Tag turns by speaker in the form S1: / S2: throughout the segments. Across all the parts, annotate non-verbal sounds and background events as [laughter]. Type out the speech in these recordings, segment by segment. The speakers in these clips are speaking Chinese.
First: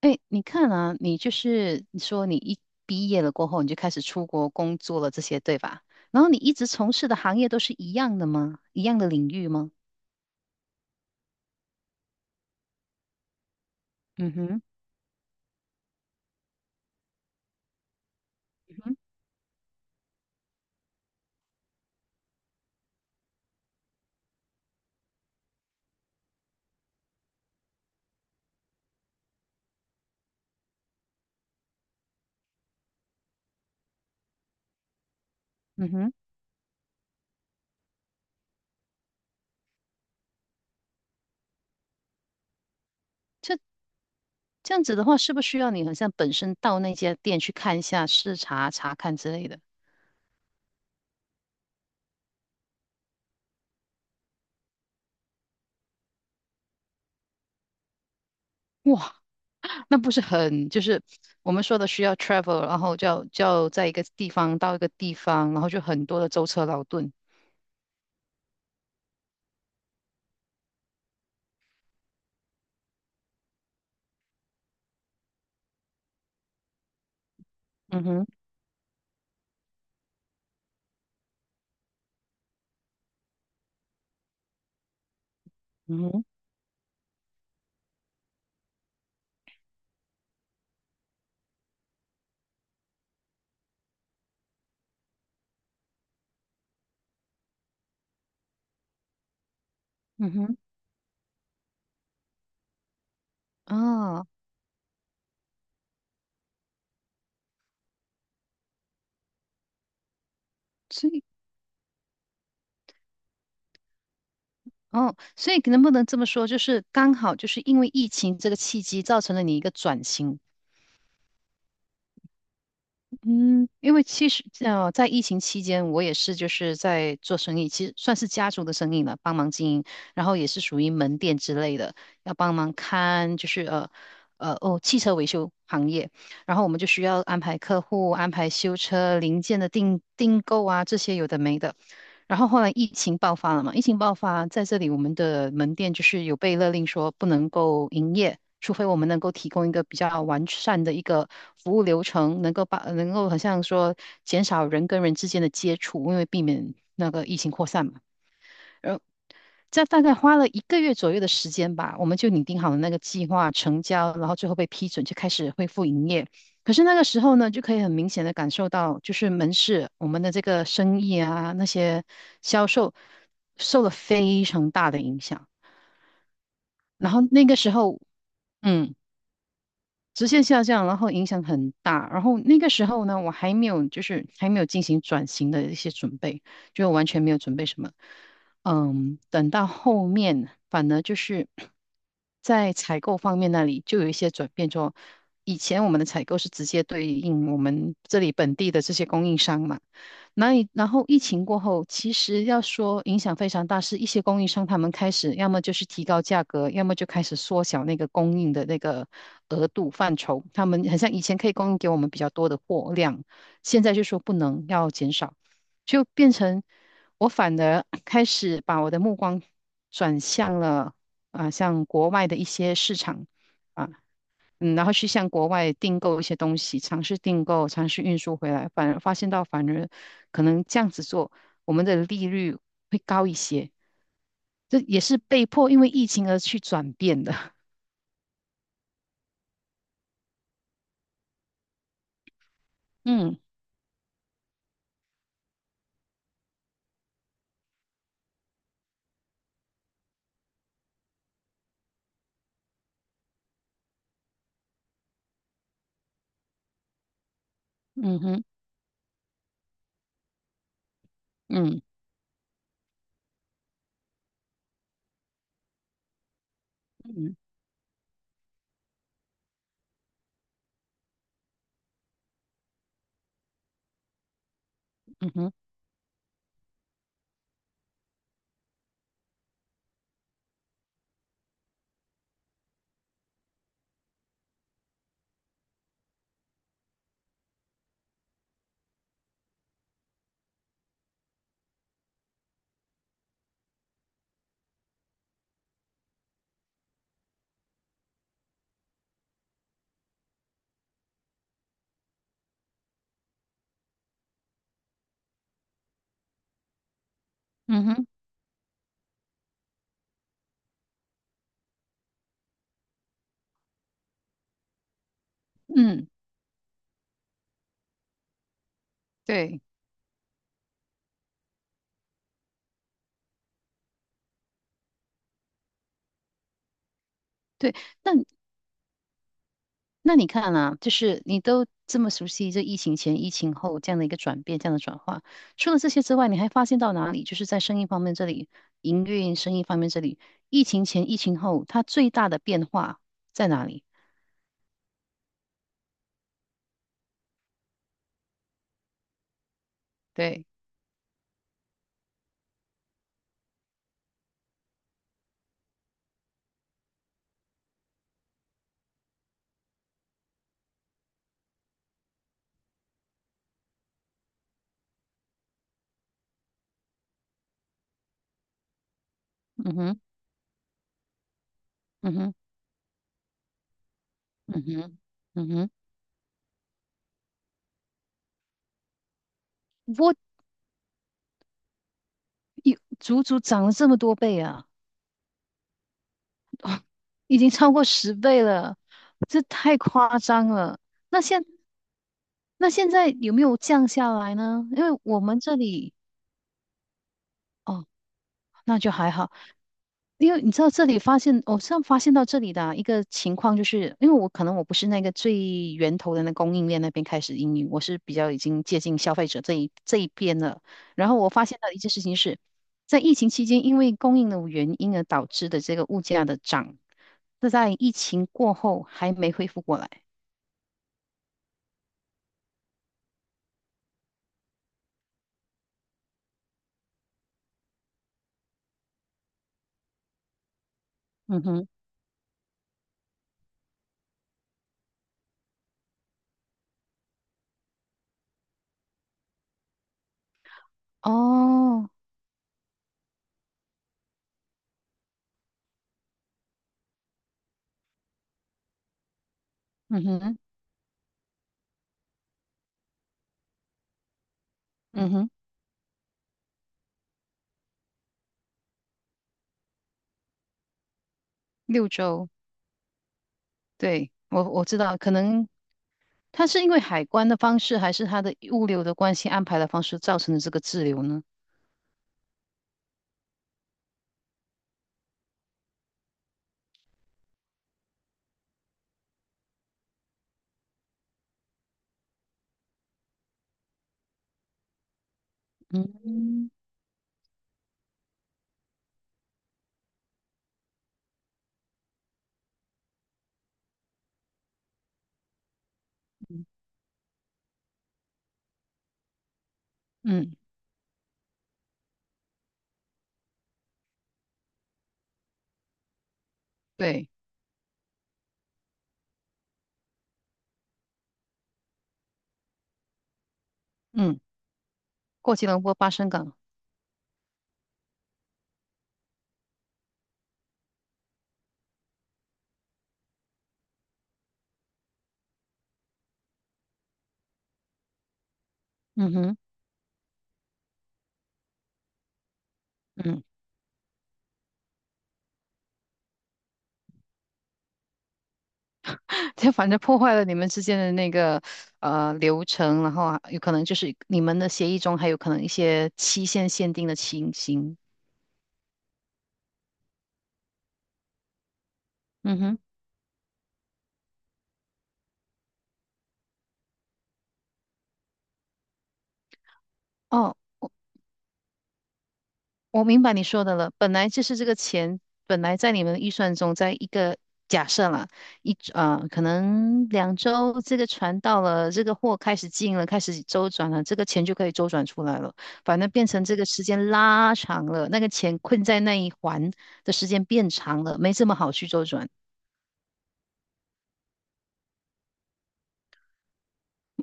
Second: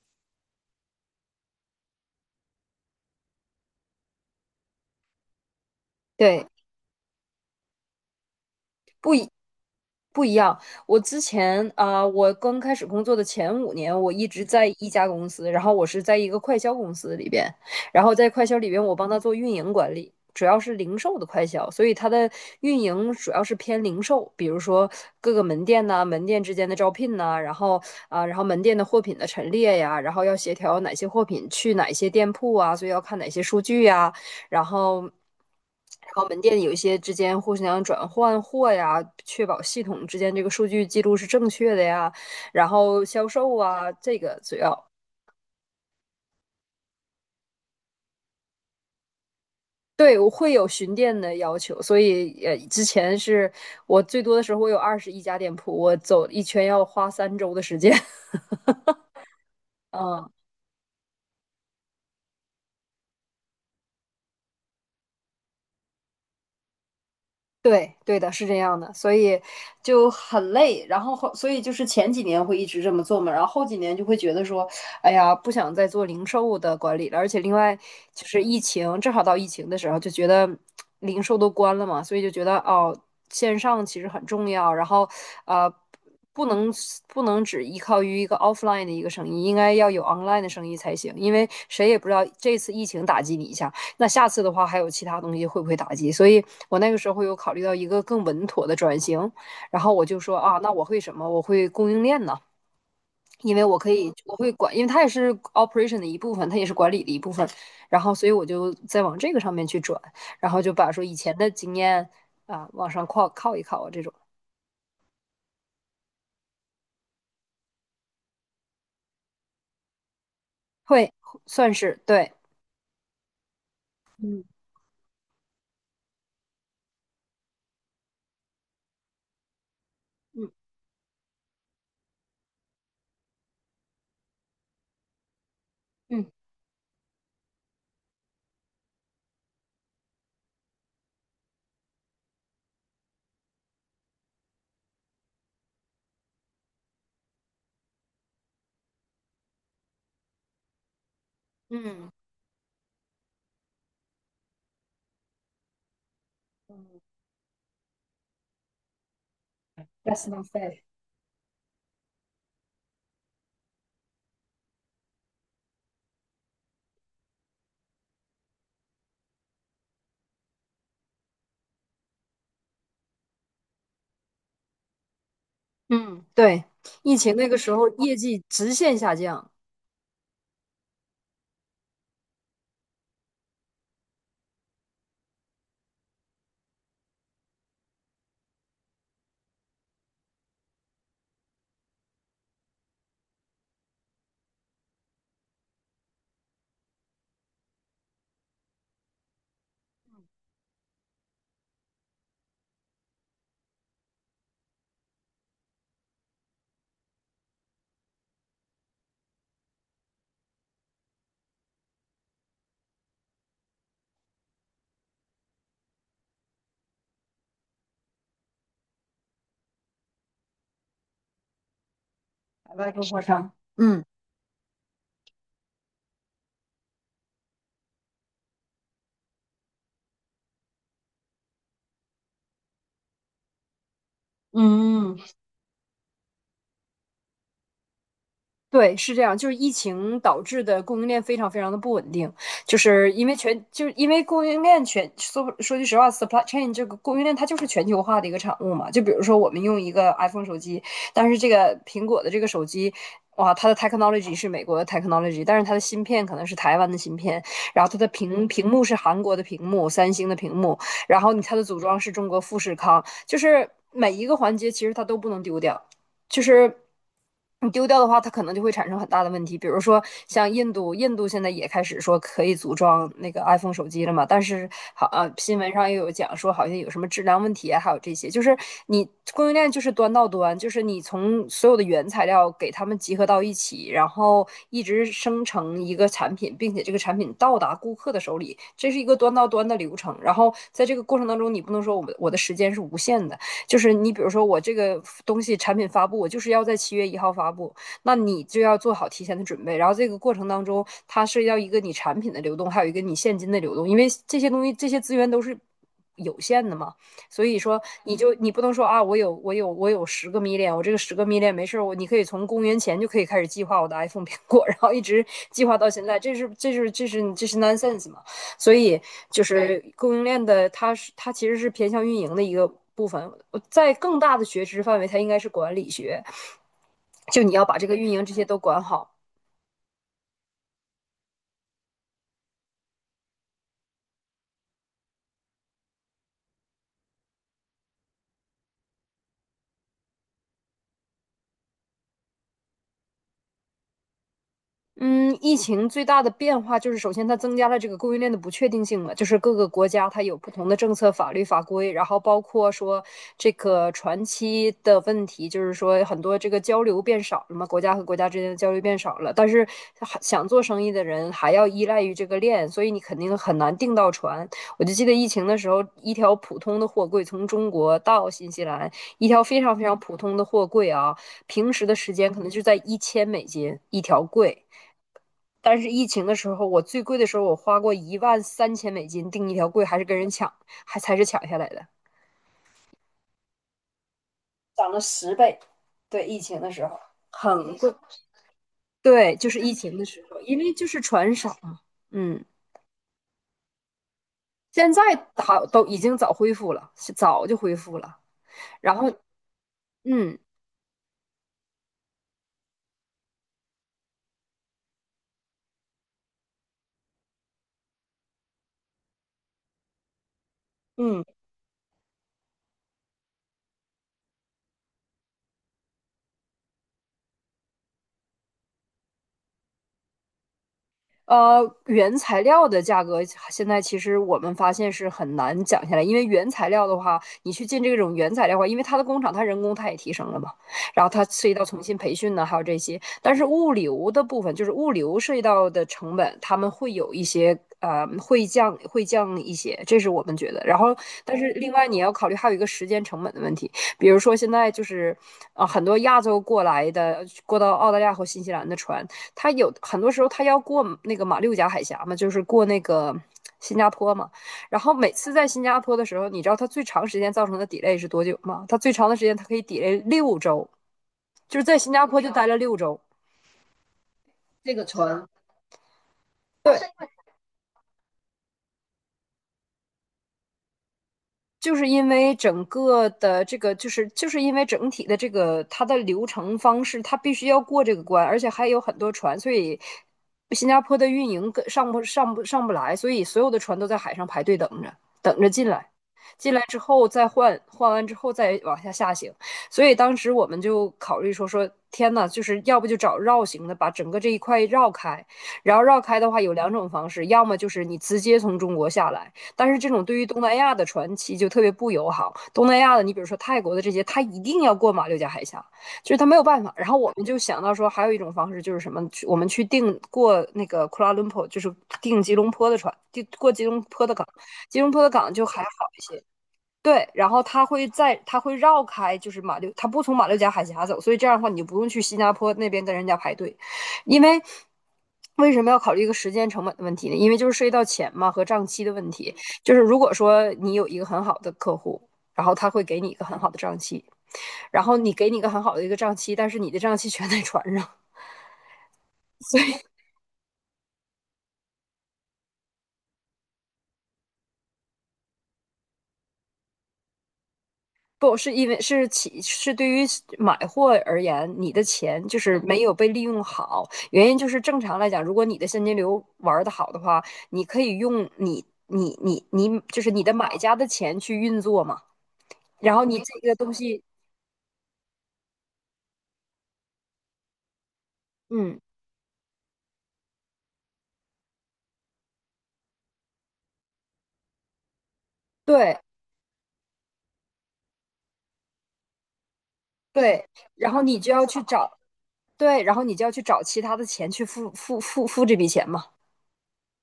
S1: 哎，你看啊，你就是你说你一毕业了过后，你就开始出国工作了，这些对吧？然后你
S2: 对，
S1: 一直从事的行业都是一样的吗？一样的领域吗？
S2: 不一样。我之前啊、呃我刚开始工作的前5年，我一
S1: 嗯
S2: 直
S1: 哼，
S2: 在一家公司，然后我是在一个快销公司里边，然后在快销里
S1: 嗯
S2: 边，我
S1: 哼，
S2: 帮他做运营管理，主要是零售的快销，所以它的运营主要是偏零售，比如说各个门店呐、门店之间的招聘呐、然后门店的货品的陈列呀，然后要协调哪些货品去哪些店铺啊，所以要看哪些数据呀，然后，然
S1: 嗯哼，
S2: 后门店有一些之间互相转换货呀，确保系统之间这个数据记录是正确的呀，然后销售啊，这个主
S1: 这样
S2: 要。
S1: 子的话，是不是需要你好像本身到那家店去看一下、视察、查看之类的？
S2: 对，我会有巡店的要求，所以之前是我最多的时候，我有21家店铺，我走一圈要花3周的时间。[laughs]
S1: 哇，那不是
S2: 嗯，
S1: 很就是我们说的需要 travel，然后就要在一个地方到一个地方，然后就很多的舟车劳顿。
S2: 对，对的，是这样的，所以就很累。然后后，所以就是前几年会一直这么做嘛，然后后几年就会觉得说，哎呀，不想再做零售的管理了。而且另外
S1: 嗯
S2: 就
S1: 哼，
S2: 是疫情，正好到疫情的时候，就觉得零售都关了嘛，所以就觉得哦，线上其实很重要。然后，呃，
S1: 嗯哼，
S2: 不能不能只依靠于一个 offline 的一个生意，应该要有 online 的生意才行，因为谁也不知道这次疫情打击你一下。那下次的话还有其他东西会不会打击？所以我那个时候有考虑到一个更稳妥的转型，然后我就
S1: 嗯
S2: 说
S1: 哼，
S2: 啊，那我会什么？我会供应链呢，因为我可以，
S1: 啊。
S2: 我会管，因为它也是 operation 的一部分，它也是管理的一部分。然后，所以我就再往这个上面去转，然后就把说
S1: 所
S2: 以
S1: 以。
S2: 前的经验啊往上靠靠一靠啊，这种
S1: 哦，所以能不能这么说，就是刚好就是因为疫情这个契机，造成了你一个转型。
S2: 会算是对，
S1: 嗯，因为其实
S2: 嗯
S1: 在疫情期间，我也是就是在做生意，其实算是家族的生意了，帮忙经营，然后也
S2: 嗯
S1: 是属于门店之类的，要帮忙看就是汽车维修行业，
S2: 嗯
S1: 然后我们就需要安排客户、安排修车零件的订购啊，这些有的没的。然后后来疫情爆发了嘛，疫情爆发在这里，我们的门店就是有被勒令说不能够营业，除非我们能够提供一个比较完善的一个服务流
S2: 嗯
S1: 程，能够把能够好像说减少人跟人之间的接触，因为避免
S2: 嗯
S1: 那个疫情扩散嘛。在大概花了一个月左右的时间吧，我们就拟定好了那个计划，成交，然后最后被批准，就开始恢复营业。可是那个时候呢，就可以很明显的感受到，就是门市我们的这个生意啊，那些销售受了非常大的影响。
S2: 嗯，对，
S1: 然
S2: 疫
S1: 后
S2: 情
S1: 那
S2: 那
S1: 个
S2: 个
S1: 时
S2: 时候
S1: 候，
S2: 业绩直
S1: 嗯。
S2: 线下降，
S1: 直线下降，然后影响很大。然后那个时候呢，我还没有就是还没有进行转型的一些准备，就完全没有准备什么。嗯，等到后面反而就是在采购方面那里就有一些转变，就以前我们的采购是直接对应我们这里本地的这些供应商嘛。然后疫情过后，其实要说影响非常大，是一些供应商他们开始要么就是提高价格，要么就开始缩小那个供应的那个额度范畴。他们很像以前可以供应给我们比较多的货量，现在就说不能，要减少，就变成我反而 [coughs] 开始把我的目光转向了啊、像国外的一些
S2: 百万
S1: 市
S2: 供货
S1: 场。
S2: 商，
S1: 啊。
S2: 嗯。
S1: 嗯，然后去向国外订购一些东西，尝试订购，尝试运输回来，反而发现到反而可能这样子做，我们的利率会高一些。这也是
S2: 嗯，
S1: 被迫因为疫情而去转变的。[laughs]
S2: 对，是这样，就是疫情导致的供应链非常非常的不稳定，就是因为
S1: 嗯
S2: 全，就是因为供应链说句实话，supply chain 这个供应链它就是全球化的一个产物嘛。就比如说我们用一个 iPhone 手机，但是这个苹果的这个手机，哇，它的 technology 是美国的 technology，但是它的芯片可能是台湾的芯片，然后它的
S1: 嗯哼
S2: 屏幕是韩国的屏幕，三星的屏幕，然后它的组
S1: 嗯
S2: 装是中国富士康，就是每一个环节其实它都不能丢掉。就是
S1: 嗯
S2: 你丢掉的话，它可能就会产生很大的问题。比如说像印度，印度现在也开始说可以组装那个 iPhone 手机了嘛，但是
S1: 嗯哼
S2: 新闻上又有讲说好像有什么质量问题啊，还有这些，就是你供应链就是端到端，就是你从所有的原材料给他们集合到一起，然后一直生成一个产品，并且这个产品到达顾客的手里，这是一个端到端的流程。然后在这个过程当中，你不能说我的时间是无限的。就是你比如说我这个东西产品发布，我就是要在7月1号发布，那你就要做好提前的准备。然后这个过程当中，它涉及到一个你产品的流动，还有一个你现金的流动，因为这些东西这些资源都是。有限的嘛，所以说
S1: 嗯哼
S2: 你不能说啊，我有十个 m 恋，我这个十个 m 恋没事你可以从公元前就可以开始计划我的 iPhone 苹果，然后一直计划到现
S1: 嗯，
S2: 在，这是 nonsense 嘛？所以就
S1: 对
S2: 是供应链的，它其实是偏向运营的一个部分。在更大的学知范围，它应该是管理学，就你要
S1: 对。
S2: 把这个运
S1: 那
S2: 营这些都管好。
S1: 那你看啊，就是你都这么熟悉这疫情前、疫情后这样的一个转变、这样的转化，除了这些之外，你还发现到哪里？就是在生意方面这里，营运生意方面这里，疫情前、疫情后，它最大的变化在哪里？
S2: 嗯，疫情最大的变化就是，首先它增加了这个供应链的不确定性嘛，就是各个国家它有
S1: 对，
S2: 不同的政策、法律法规，然后包括说这个船期的问题，就是说很多这个交流变少了嘛，国家和国家之间的交流变少了，但是还想做生意的人还要依赖于这个链，所以你肯定很难订到船。我就记得疫情的时候，一条普通的货柜从中国到新西兰，一条非
S1: 嗯
S2: 常非常
S1: 哼，
S2: 普通的货柜啊，平时的时
S1: 嗯
S2: 间
S1: 哼，
S2: 可能就在1000美金一条
S1: 嗯
S2: 柜。
S1: 哼，嗯哼，
S2: 但是疫情的时候，我最贵的时候，我花过13,000美金订一条贵，还是
S1: 我
S2: 跟人抢，还才是抢下来的，
S1: 有足足涨了这么多倍啊，
S2: 涨了10倍。对，疫情的时候
S1: 已经超
S2: 很
S1: 过
S2: 贵。
S1: 10倍了，
S2: 对，
S1: 这
S2: 就是疫
S1: 太
S2: 情的
S1: 夸
S2: 时候，
S1: 张
S2: 因为
S1: 了。
S2: 就是
S1: 那
S2: 船
S1: 现
S2: 少嘛。嗯，
S1: 那现在有没有降下来呢？因
S2: 现
S1: 为
S2: 在
S1: 我们这
S2: 好都
S1: 里
S2: 已经早恢复了，是早就恢
S1: 哦，
S2: 复了。
S1: 那就
S2: 然后，
S1: 还好。因
S2: 嗯
S1: 为你知道这里发现，我上发现到这里的啊一个情况，就是因为我可能我不是那个最源头的那供应链那边开始应用，我是比较已经接近消费者这一边了。然后
S2: 嗯。
S1: 我发现到一件事情是，在疫情期间，因为供应的原因而导致的这个物价的涨，那在疫情过后还没恢复过来。
S2: 原材料的价格现在其实我们发现是很难讲下来，因为原材料的话，你去进这种原材料的话，因为它的工厂它人工它也提升了嘛，然后它
S1: 嗯
S2: 涉及到
S1: 哼，
S2: 重新培训呢，还有这些。但是物流的部分，就是物流涉及到的成本，他们会有一些会降一些，这是我们觉得。然后，但是另外
S1: 哦，
S2: 你要考虑还有一个时间成本的问题，比如说现在就是很多亚洲过来的过到澳大利亚和新西兰的船，他有很
S1: 嗯
S2: 多时候
S1: 哼，
S2: 他要过那个马六甲海峡嘛，就是过那个新加坡嘛。然后
S1: 嗯
S2: 每
S1: 哼，
S2: 次在新加坡的时候，你知道他最长时间造成的 delay 是多久吗？他最长的时间他可以 delay 六周，就是在
S1: 六
S2: 新加坡
S1: 周，
S2: 就待了六周。
S1: 对，我
S2: 这
S1: 知
S2: 个
S1: 道，可
S2: 船
S1: 能它是因为海
S2: 对
S1: 关的方式，还是它的物流的关系安排的方式造成的这个滞留呢？
S2: 就是因为整个的这个，就是因为整体的这个它的流程方式，它必须要过这个关，而且还有很多船，所以新加坡的运营跟上不上不上不来，所以所有的船都在海上排队等着，等着进来，
S1: 嗯
S2: 进来之后再换，换完之后再往下行。所以当时我们就考虑说，天呐，就是要不就找绕行的，把整个这一块绕开，然后绕开的话有两种方式，要么就是你直接从中国下来。但是这种对于
S1: 嗯，
S2: 东南亚的船期就特别不友好。东南亚的，你比如说泰国的这些，他一定要过马六甲海峡，就是他没有办法。然后
S1: 对，
S2: 我们就想到说，还有一种方式就是什么？我们去订过那个库拉伦坡，就是订吉隆坡的船，订过吉隆坡的
S1: 嗯，
S2: 港。吉隆坡的港
S1: 过
S2: 就
S1: 吉
S2: 还
S1: 隆
S2: 好
S1: 坡巴
S2: 一
S1: 生
S2: 些，
S1: 港，
S2: 对，然后他会绕开，就是马六，他不从马六甲海峡走，所以这样的话，你就不用去新加坡那边跟人家排队，因为为什么要考虑一个时间成本的问题呢？因为就是涉及到钱嘛和账期的问
S1: 嗯
S2: 题，
S1: 哼，
S2: 就是如果说你有一个很好的客户。然后他会给你一
S1: 嗯，
S2: 个很好的账期，然后给你一个很好的账期，但是你的账期全在船上，
S1: [laughs] 就反正破坏了你们之间的那个流程，然后啊有可能就是你们的协议中还有可能一些期限限定的情形。
S2: 不是因为是起是对于买货而言，你的钱就
S1: 嗯哼，
S2: 是没有被利用好。原因就是正常来讲，如果你的现金流玩得好的话，你可以用你你你你就是你的
S1: 哦。
S2: 买家的钱去运作嘛。
S1: 我
S2: 然
S1: 明
S2: 后
S1: 白
S2: 你
S1: 你
S2: 这
S1: 说
S2: 个
S1: 的了，
S2: 东
S1: 本
S2: 西，
S1: 来就是这个钱，本来在你们的预算中，在一个假设啦，
S2: 嗯，
S1: 可能2周这个船到了，这个货开始进了，开始周转了，这个钱就可以周转出来了。反正
S2: 对
S1: 变成这个时间拉长了，那个钱困在那一环的时间
S2: 对，
S1: 变长
S2: 然
S1: 了，
S2: 后
S1: 没
S2: 你
S1: 这
S2: 就
S1: 么
S2: 要
S1: 好
S2: 去
S1: 去周
S2: 找，
S1: 转。
S2: 对，然后你就要去找其他的钱去付这笔钱嘛。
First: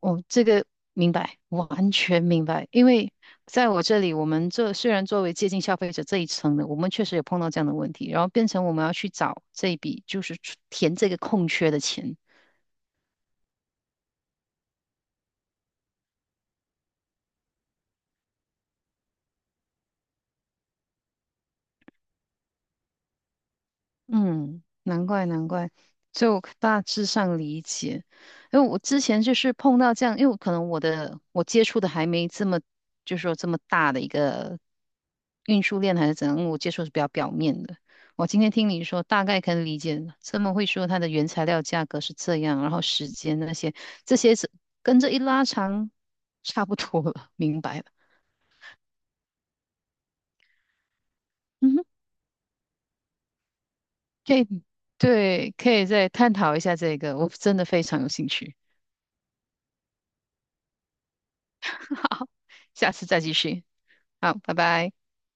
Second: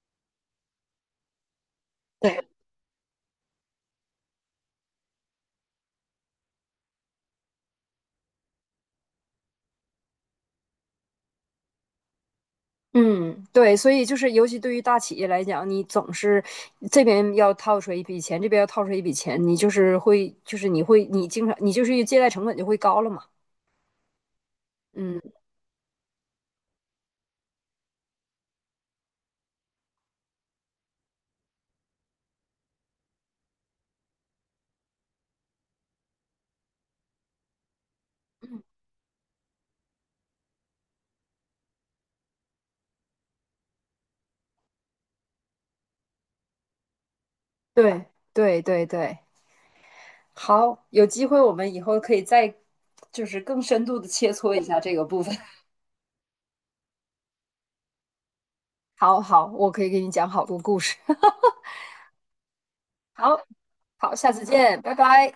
S1: 我这个明白，完全明
S2: 对。
S1: 白。因为在我这里，我们这虽然作为接近消费者这一层的，我们确实有碰到这样的问题，然后变成我们要去找这一笔，就是出填这个空缺的钱。
S2: 嗯，对，所以就是尤其对于大企业来讲，你总是这边要套出来一笔钱，这边要套出来一笔钱，你就是会，就是你会，你经常，你就是借贷成本就会高了嘛。
S1: 嗯，难怪
S2: 嗯，
S1: 难怪，就大致上理解。因为我之前就是碰到这样，因为可能我的我接触的还没这么，就是说这么大的一个运输链还是怎样，我接触是比较表面的。我今天听你说，大概可以理解了。这么会说它的原材料价格是这样，然后时间那些这些是跟着一拉长，差不多了，明白了。
S2: 对，对，对，对。好，有机会我们
S1: 嗯
S2: 以
S1: 哼，
S2: 后可以再就是更深度的切
S1: 可以，
S2: 磋一下这个部分。
S1: 对，
S2: [laughs]
S1: 可以再探讨一下这个，我真的非常有兴趣。
S2: 好好，我可以给你讲好多故事。[laughs]
S1: 好，下次再继
S2: 好，
S1: 续。
S2: 好，下
S1: 好，
S2: 次
S1: 拜
S2: 见，
S1: 拜。
S2: 拜拜。